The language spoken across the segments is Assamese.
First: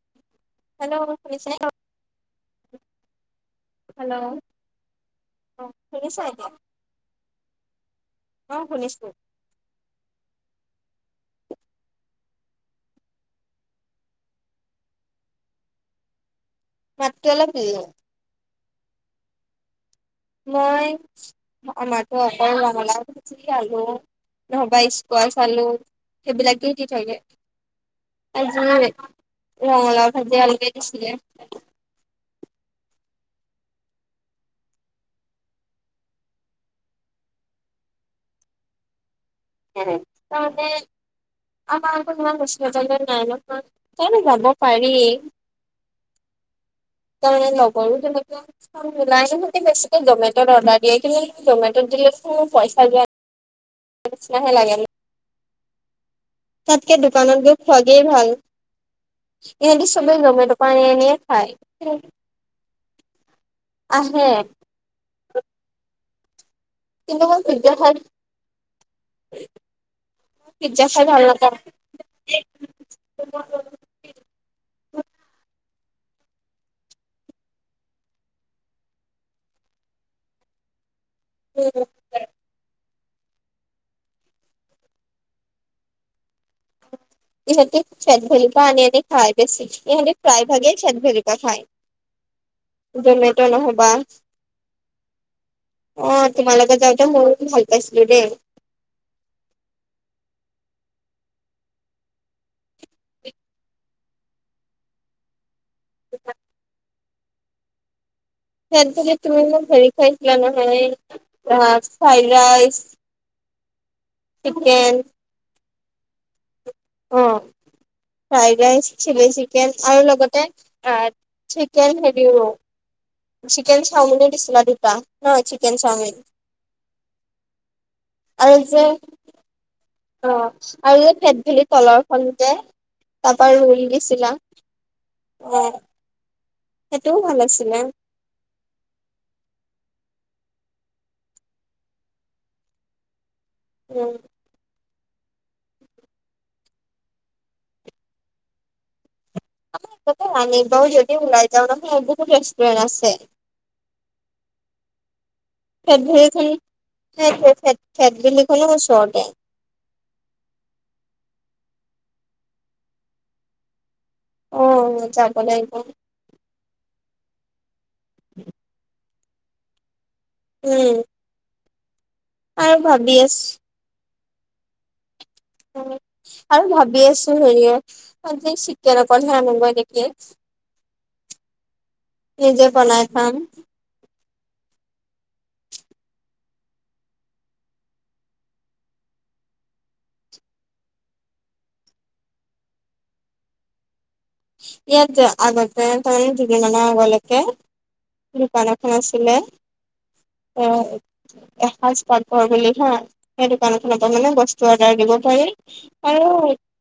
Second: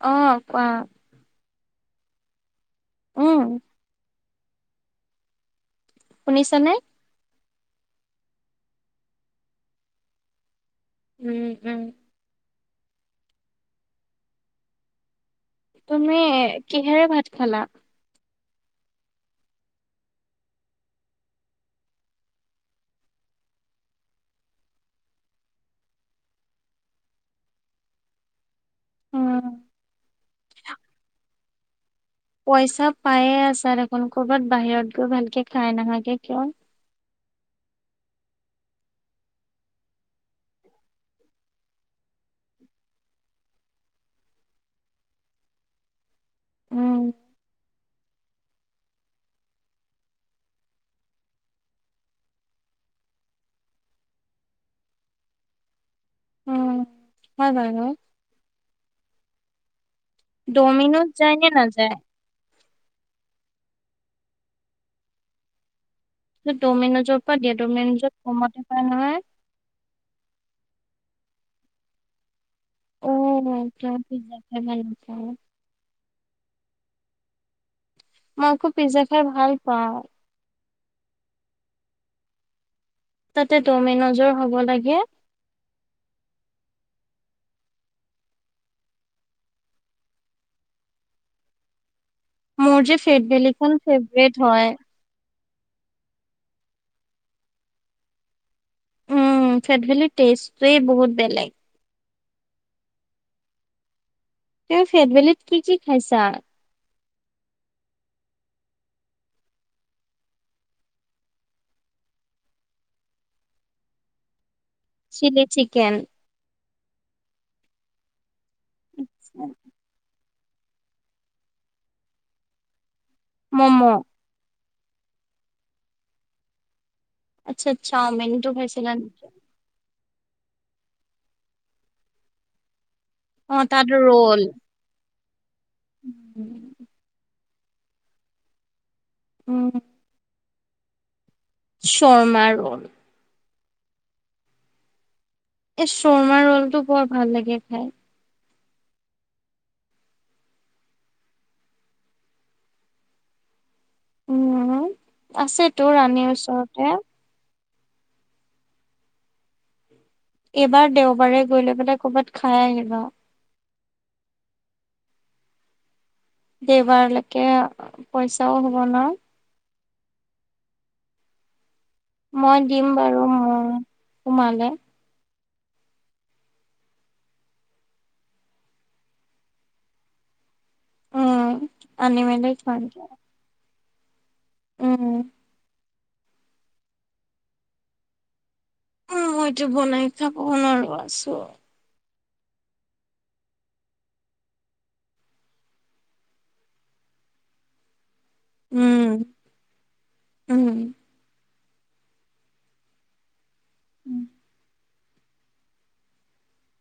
অ কোৱা হেল্লো' শুনিছে উম হেল্লো' অহ শুনিছা এতিয়া শুনিছানে? অ শুনিছোঁ উম উম তুমি কিহেৰে মাতটো ভাত অলপ খালা মই আমাটো অকল ৰঙালাও ভাজি আলু নহবা স্কোৱা চালো সেইবিলাকে দি থাকে উম। [unintelligible] ৰঙালাও ভিজি আলু দিছিলে পইচা পায়ে আছা দেখোন কৰ'বাত বাহিৰত গৈ ভালকে খাই নাহাগে কিয় [inaudible] উম তাৰমানে [unintelligible] উম। তাৰমানে নকৰো যে মই [inaudible] নাই সিহঁতি বেছিকৈ জমেট'ত অৰ্ডাৰ দিয়ে কিন্তু জমেট'ত দিলেতোন পইচা যোৱাই নিচনাহে লাগে মোক উম তাতকে দোকানত হয় গৈ বাৰু খোৱালেই ভাল, ইহত চবেই জমেটো পা আনি আনি ডমিন'জ যায় নে খায়। নাযায়? আহে ড'মিনোজৰ কিন্তু পৰা মই দিয়া পিজ্জা খাই ডমিনোজত কমতে পায় নহয় জেছ খাই ভাল নাপাওঁ। অ [unintelligible] মই পিজ্জা খাই ভাল নাপাও। মই আকৌ পিজ্জা খাই ভাল পাওঁ। [unintelligible] তাতে ডমিনেজৰ হ'ব লাগে। ইহঁতী ফেট ভেলিপা আনি -আনি খাই বেছি ইহঁতে প্ৰায় ভাগে ফেট ভেলিপা খায়। মোৰ যে ফেট জমেট' ভেলিখন নহ'বা ফেভাৰেট হয়। অ' তোমাৰ লগত যাওঁতে ময়ো ভাল পাইছিলোঁ দেই। উম ফেটভেলিৰ টেষ্টটোৱে বহুত বেলেগ। এ ফেটবেলিত কি-কি খাইছা? ফেট বেলিত তুমি মোক হেৰি খুৱাইছিলা নহয় আহ, fried rice [inaudible] chicken chilli chicken অ' [inaudible] ফ্ৰাইড ৰাইচ, চিলি চিকেন আৰু লগতে অ' chicken heavy [unintelligible] chicken momo chow mein দিছিলা দুটা নহয় চিকেন চাওমিন। আচ্ছা চাওমিনটো আৰু যে খাইছিলা নেকি? অ' আৰু এই ফেট ভেলিৰ তলৰখন যে তাৰপা অ' ৰোল দিছিলা অ' উম। সেইটোও ভাল আছিলে। উম শৰ্মা ৰোল উম এই শৰ্মা ৰোলটো বৰ ভাল লাগে খাই। [unintelligible] বহুত ৰেষ্টুৰেণ্ট আছে উম আছে তো ফেট ৰাণীৰ ভেলিখন ওচৰতে। ফেট ভেলিখনো ওচৰতে এইবাৰ দেওবাৰে গৈ লৈ পেলাই কৰবাত খাই আহিবা। অ' যাব লাগিব। দেওবাৰলৈকে পইচাও হ'ব ন। উম মই আৰু দিম ভাবি বাৰু, আছো মই তোমালে আৰু ভাবি আছো হেৰিয়ে চিকেন অকল আনিব নেকি? উম, আনি মেলি নিজে খোৱামগে। বনাই খাম উম ও মইতো বনাই খাব নোৱাৰো আছো ইয়াত যে আগতে ধৰি, দুদিন মানৰ আগলৈকে দোকান এখন উম আছিলে, উম অহ এসাজ পাতঘৰ বুলি থও, সেই দোকান খনৰ পৰা মানে বস্তু আৰু সেয়া দিব পাৰি, আৰু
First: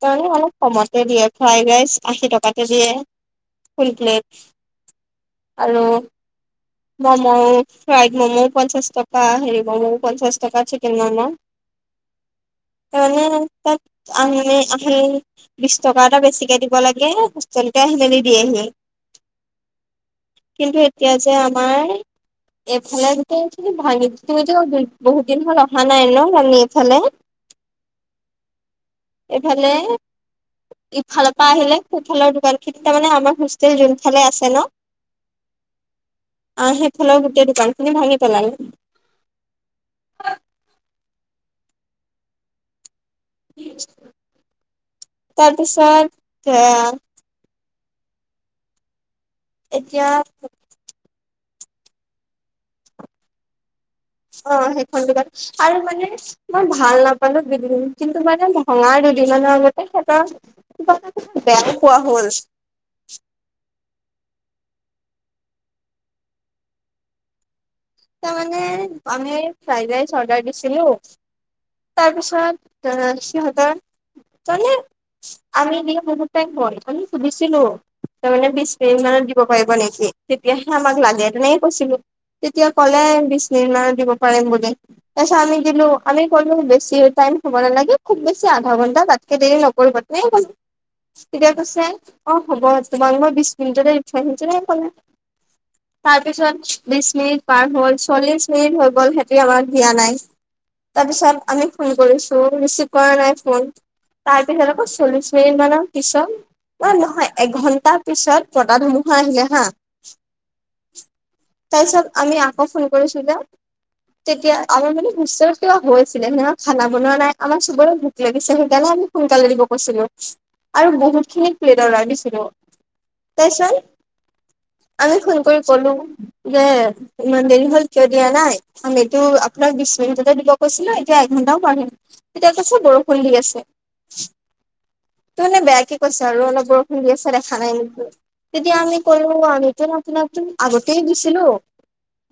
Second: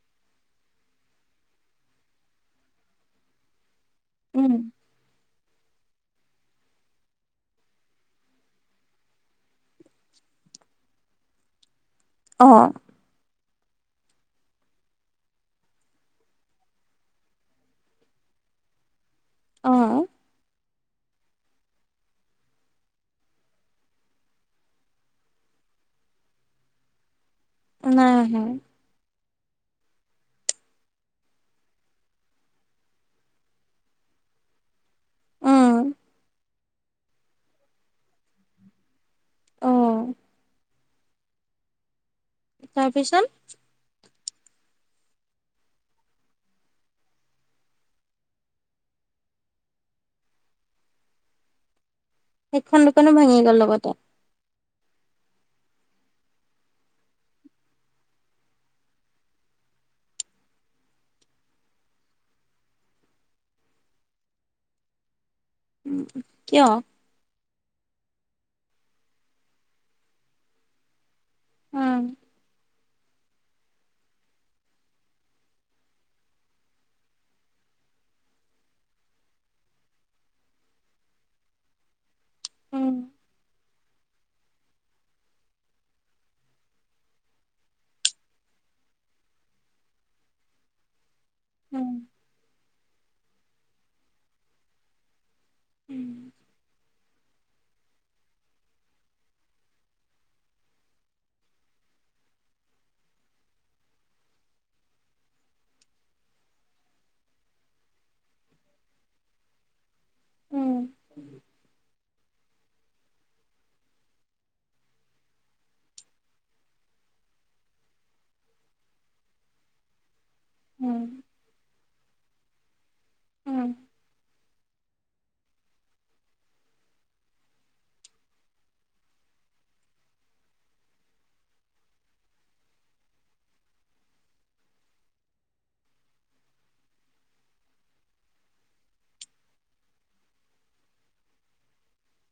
ত অলপ কমতে দিয়ে ফ্ৰাইড ৰাইচ। আশী টকাকে দিয়ে, ফুল প্লেট উম আৰু ম'ম ফ্ৰাইড ম'ম পঞ্চাছ টকা হেৰি ম'ম পঞ্চাছ টকা চিকেন ম'ম। অ আৰু এনে তাত আহি আহি বিশ টকা এটা বেছিকে দিব লাগে। হোষ্টলতে আহি মেলি দিয়েহি। অহ কিন্তু এতিয়া যে আমাৰ এইফালে গোটেখিনি ভাঙি দিছে তুমিটো বহুত দিন হ'ল অহা নাই নহ কানি এইফালে উম এইফালে ইফালৰ পৰা আহিলে সোঁফালৰ দোকান খিনি তাৰ মানে আমাৰ হোষ্টেল যোন ফালে আছে নহ উম অহ সেফালৰ গোটেই দোকানখিনি ভাঙি পেলালোঁ। অ [unintelligible] [unintelligible] তাৰপিছত হে। এতিয়া সেইখন দোকানো ভাঙি গল লগতে অহ সেইখন দুকান আৰু মানে মই ভাল নাপালো দুদিন, কিন্তু মানে ভঙা দুদিনত [unintelligible] কিবা বেয়া পোৱা হ'ল। [inaudible] কিয়। তাৰমানে আমি ফ্ৰাইড ৰাইচ অৰ্ডাৰ দিছিলো উম তাৰপিছত। ত সিহঁতৰ। তহ এনে আমি বহুত টাইম পাতি সুধিছিলো। তাৰ মানে বিশ মিনিট মানত দিব পাৰিব নেকি তেতিয়াহে আমাক লাগে এনেকে কৈছিলো। তেতিয়া উম ক'লে বিছমিনিট মানত দিব পাৰিম বুলি তাৰ পিছত আমি দিলো আমি ক'লো বেছি টাইম। কব নালাগে, খুব বেছি আধা ঘন্টা তাতকে দেৰি নকৰিব তে তেতিয়া কৈছে উম অ হ'ব তোমালোকৰ বিশ মিনিটতে ইণ্টাৰ ভিতৰতে কলে উম তাৰপিছত বিছ মিনিট। পাৰ হ'ল চল্লিশ মিনিট হৈ গ'ল সিহঁতি আমাক দিয়া নাই। তাৰপিছত আমি ফোন কৰিছো, ৰিচিভ কৰা নাই ফোন। তাৰপিছৰ আকৌ চল্লিশ মিনিট মানৰ পিছত। ন নহয় এঘন্টাৰ পিছত বতাহ ধুমুহা আহিলে হা। তাৰপিছত আমি আকৌ ফোন কৰিছোঁ যে। তেতিয়া আমাৰ মানে হোষ্টেলত কিবা হৈ আছিলে নহয় খানা বনোৱা নাই আমাৰ চবৰে ভোক লাগিছে সেইকাৰণে। [unintelligible] সোনকালে দিব কৈছিলো। আৰু উম বহুতখিনি প্লেট অৰ্ডাৰ দিছিলোঁ তাৰ উম পিছত। আমি ফোন কৰি ক'লো যে। ইমান দেৰি হ'ল কিয় দিয়া নাই আমিতো আপোনাক বিশ মিনিটতে দিব কৈছিলো এতিয়া এঘণ্টাও বাঢ়িম। তেতিয়া আছে বৰষুণ দি আছে। তামানে বেয়াকে কৈছ আৰু অলপ বৰষুণ দি আছে, দেখা নাই নেকি? তেতিয়া আমি ক'লো আমিতো আপোনাকটো আগতেই দিছিলোঁ।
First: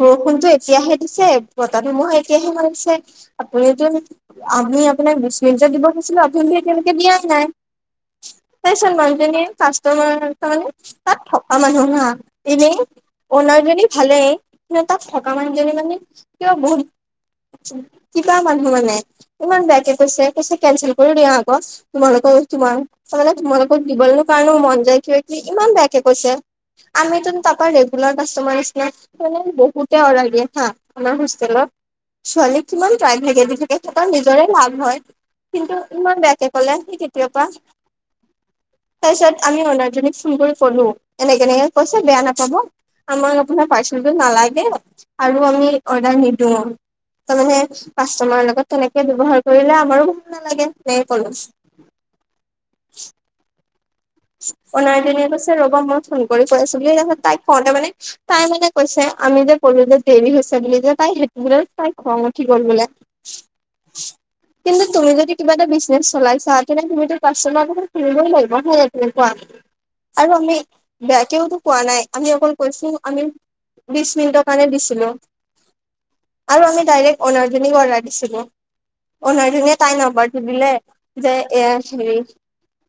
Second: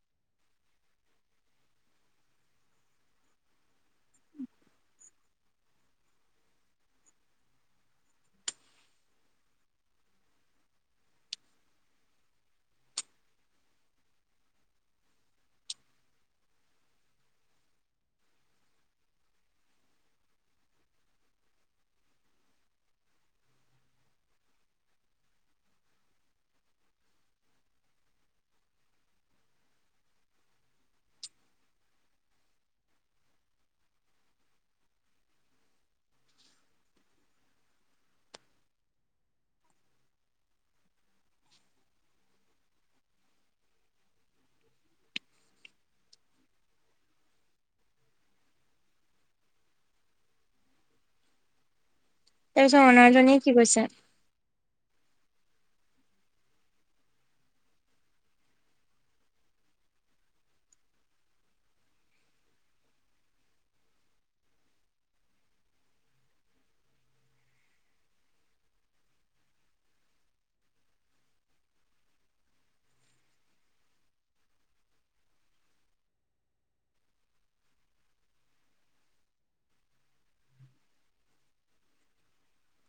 বৰষুণটো এতিয়াহে দিছে বতাহ ধুমুহা এতিয়াহে মাৰিছে আপুনিটো। আমি আপোনাক বিশ মিনিটত দিব কৈছিলো আপুনি এতিয়ালৈকে দিয়া নাই। তাৰছত মানুহজনী কাষ্টমাৰ কাৰণে তাত থকা মানুহ হা, এনেই অনাৰজনী ভালে কিন্তু তাক থকা মানুহ জনী মানে কিবা বহুত। কিবা মানুহ মানে, ইমান বেয়কে কৈছে। কৈছে কেনচেল কৰি দিয়া আক তোমালোকক তোমাৰ তাৰমানে তোমালোকক দিবলৈ কাৰণেও মন যায় কিবা কিবি ইমান বেয়াকে কৈছে। আমিতো তাৰপৰা ৰেগুলাৰ কাষ্টমাৰ নিছিনা। বহুতে অৰাল দিয়ে হা আমাৰ হোষ্টেলত। ছোৱলী কিমান ট্ৰাই থাকে দুজনী থকা তাৰ নিজৰে লাভ হয়। কিন্তু ইমান বেয়াকে ক'লে সি তেতিয়াৰ পৰা। তাৰ পিছত আমি অৰ্ণাৰজনীক ফোন কৰি ক'লো এনেকে এনেকে কৈছে বেয়া নাপাব। আমাক আপোনাৰ পাৰ্চেলটো নালাগে আৰু আমি অৰ্ডাৰ নিদিওঁ। তাৰমানে কাষ্টমাৰৰ লগত তেনেকে ব্যৱহাৰ কৰিলে আমাৰো ভাল নালাগে এনেকে কলে। তাৰপিছত অৰ্ণাৰজনীয়ে কি কৈছে। অনাৰজনীয়ে কৈছে ৰ'বা মই ফোন কৰি কৈ আছোঁ বুলি তাইক কওঁতে মানে তাই মানে কৈছে। আমি যে কলো যে, দেৰি হৈছে বুলি যে তাই সেটোৰে বোলে তাই খং উঠি গ'ল বোলে। [inaudible] কিন্তু তুমি যদি কিবা এটা বিজনেছ চলাইছা তেনে তুমিটো কাষ্টমাৰৰ কথা শুনিবই লাগিব। আৰু আমি বেয়াকেওতো কোৱা নাই, আমি অকল কৈছো আমি বিশ মিনিটৰ কাৰণে দিছিলো। আৰু আমি ডাইৰেক্ট অ'নাৰজনীক অৰ্ডাৰ দিছিলোঁ। অনাৰজনিয়ে তাই নম্বৰটো দিলে, যে এয়া হেৰী,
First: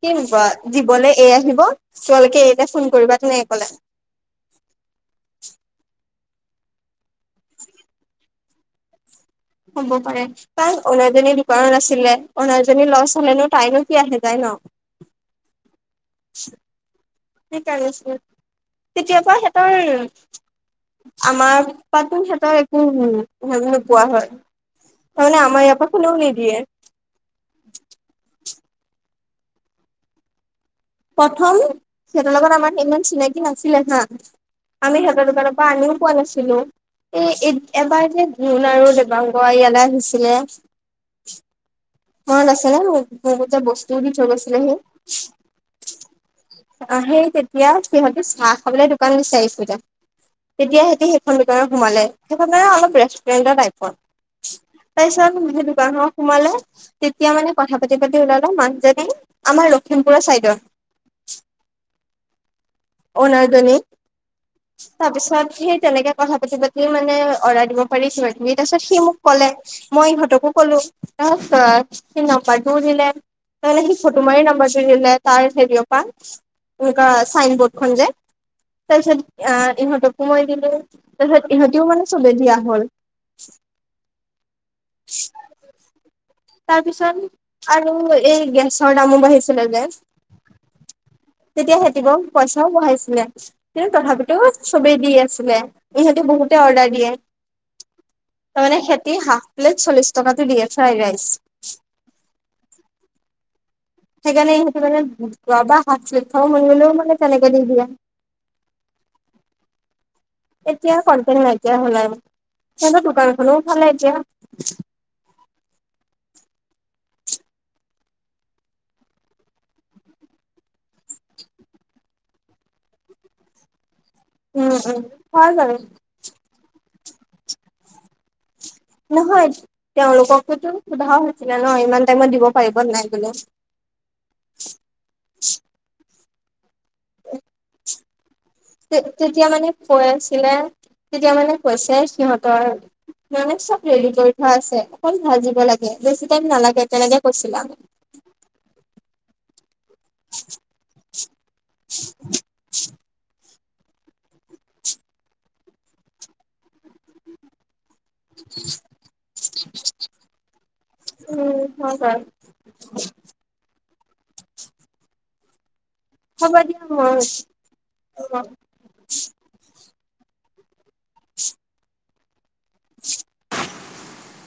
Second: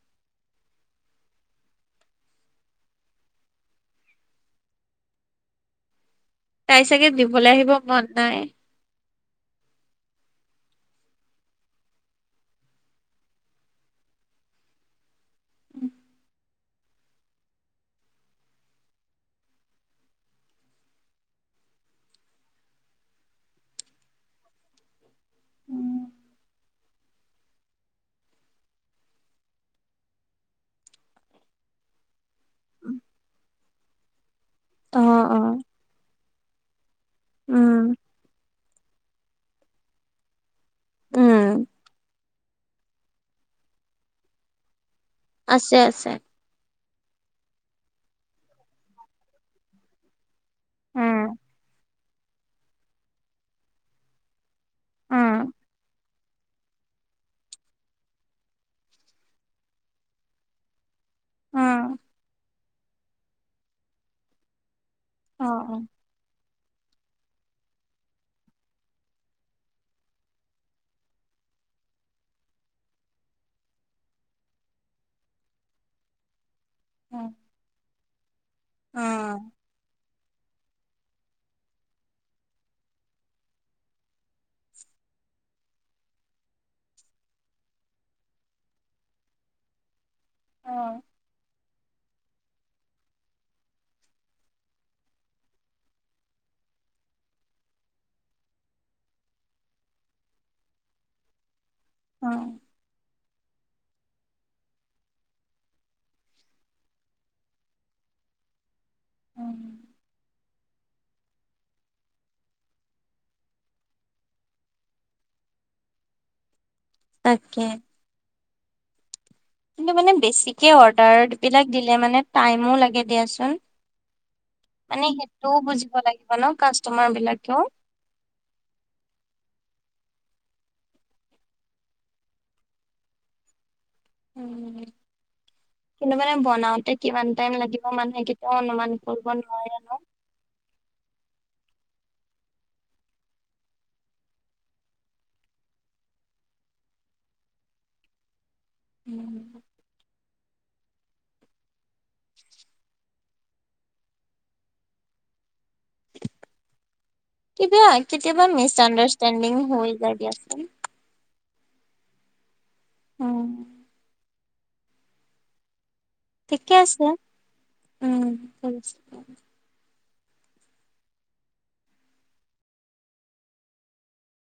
কি বা দিবলৈ এ আহিব তোমালোকে এয়া ফোন কৰিবা তেনেকে কলে৷ [inaudible] তাই চাগে দিবলৈ আহিব মন নাই৷ হ'ব পাৰে, কাৰণ ওনাৰজনীৰ দোকানত আছিলে, অনাৰজনীৰ লছ হলেনো তাইৰনো কি আহে যায় ন? [inaudible] সেইকাৰণে আছিল, কেতিয়াবা সিহঁতৰ আমাৰ [unintelligible] সিহঁতৰ একো [unintelligible] নোপোৱা হয়৷ তাৰমানে আমাৰ ইয়াৰ পৰা কোনেও নিদিয়ে৷ প্ৰথম সিহঁতৰ লগত আমাৰ সমান চিনাকি নাছিলে হা৷ আমি অ সিহঁতৰ অ দোকানৰ পৰা আনিও পোৱা নাছিলো, এ উম এবাৰ যে মুন আৰু দেবাংগ ইয়ালৈ আহিছিলে উম মনত আছে নে? বহুত যে বস্তু দি থৈ গৈছিলে হি। আছে আছে৷ অ' সেই তেতিয়া সিহঁতে চাহ খাবলে দোকান বিচাৰিছিলে৷ তেতিয়া সিহঁতি উম সেইখন ভিত সোমালে, সেইখন অলপ ৰেষ্টুৰেণ্টৰ টাইপৰ উম তাৰপিছতে দোকানখনত সোমালে, তেতিয়া মানে কথা পাতি পাতি ওলালে মাং [unintelligible] আমাৰ লখিমপুৰৰ চাইডৰ। উম ওনাৰজনী। তাৰ অ পিছত সেই তেনেকে কথা পাতি পাতি মানে অৰ্ডাৰ দিব পাৰি কিবা কিবি তাৰপিছত সি মোক ক'লে, মই ইহঁতকো ক'লো ত সি নম্বাৰটো দিলে, তাৰমানে সি ফটো মাৰি নাম্বাৰ দিলে তাই হেৰিয়পা, এনেকুৱা অ অ চাইন বৰ্ডখন যে তাৰপিছত ইহত সোমাই দিলে তাৰপিছত ইহঁতিও মানে চবে দিয়া হল৷ [inaudible] তাৰপিছত আৰু এই গেছৰ দামো বাঢ়িছিলে যে অ'। তেতিয়া সিহঁতি বহু পইচাও বঢ়াইছিলে, কিন্তু তথাপিতো চবেই দি আছিলে, ইহঁতেও বহুতে অৰ্ডাৰ দিয়ে। [inaudible] তাৰমানে সিহঁতি হাফ প্লেট চল্লিশ টকাতে দিয়ে ফ্ৰাইড ৰাইচ অ'। সেইকাৰণে সিহঁতে মানে [unintelligible] মানে তেনেকে দি দিয়ে। [unintelligible] এতিয়া কন্টেক্ত নাইকিয়া আৰু, সিহঁতৰ দোকানখনো উঠালে এতিয়া। [inaudible] তাকে। কিন্তু মানে বেছিকে অৰ্ডাৰবিলাক দিলে মানে টাইমো লাগে দিয়াচোন। উম উম মানে হয় সেইটোও বাৰু বুজিব লাগিব ন কাষ্টমাৰ বিলাকেও। নহয় তেওঁলোককতো সোধাও হৈছিলে ন ইমান টাইমত দিব পাৰিব নাই বুলি? উম, কিন্তু মানে বনাওতে কিমান টাইম লাগিব মানে তে-তেতিয়া মানে কৈ আছিলে তেতিয়া মানে কৈছে সিহঁতৰ মানে চব ৰেডি কৰি থোৱা আছে অকল ভাজিব দিব লাগে, বেছি টাইম নালাগে তেনেকে কৈছিলো আম উম। [inaudible] [inaudible] কিবা কেতিয়াবা মিছ আণ্ডাৰষ্টেডিং হৈ যায় দিয়াচোন৷ উম হয় বাৰু। উম, হ'ব ঠিকে দিয়া আছে, মই উম ঠিক আছে। [inaudible] [inaudible]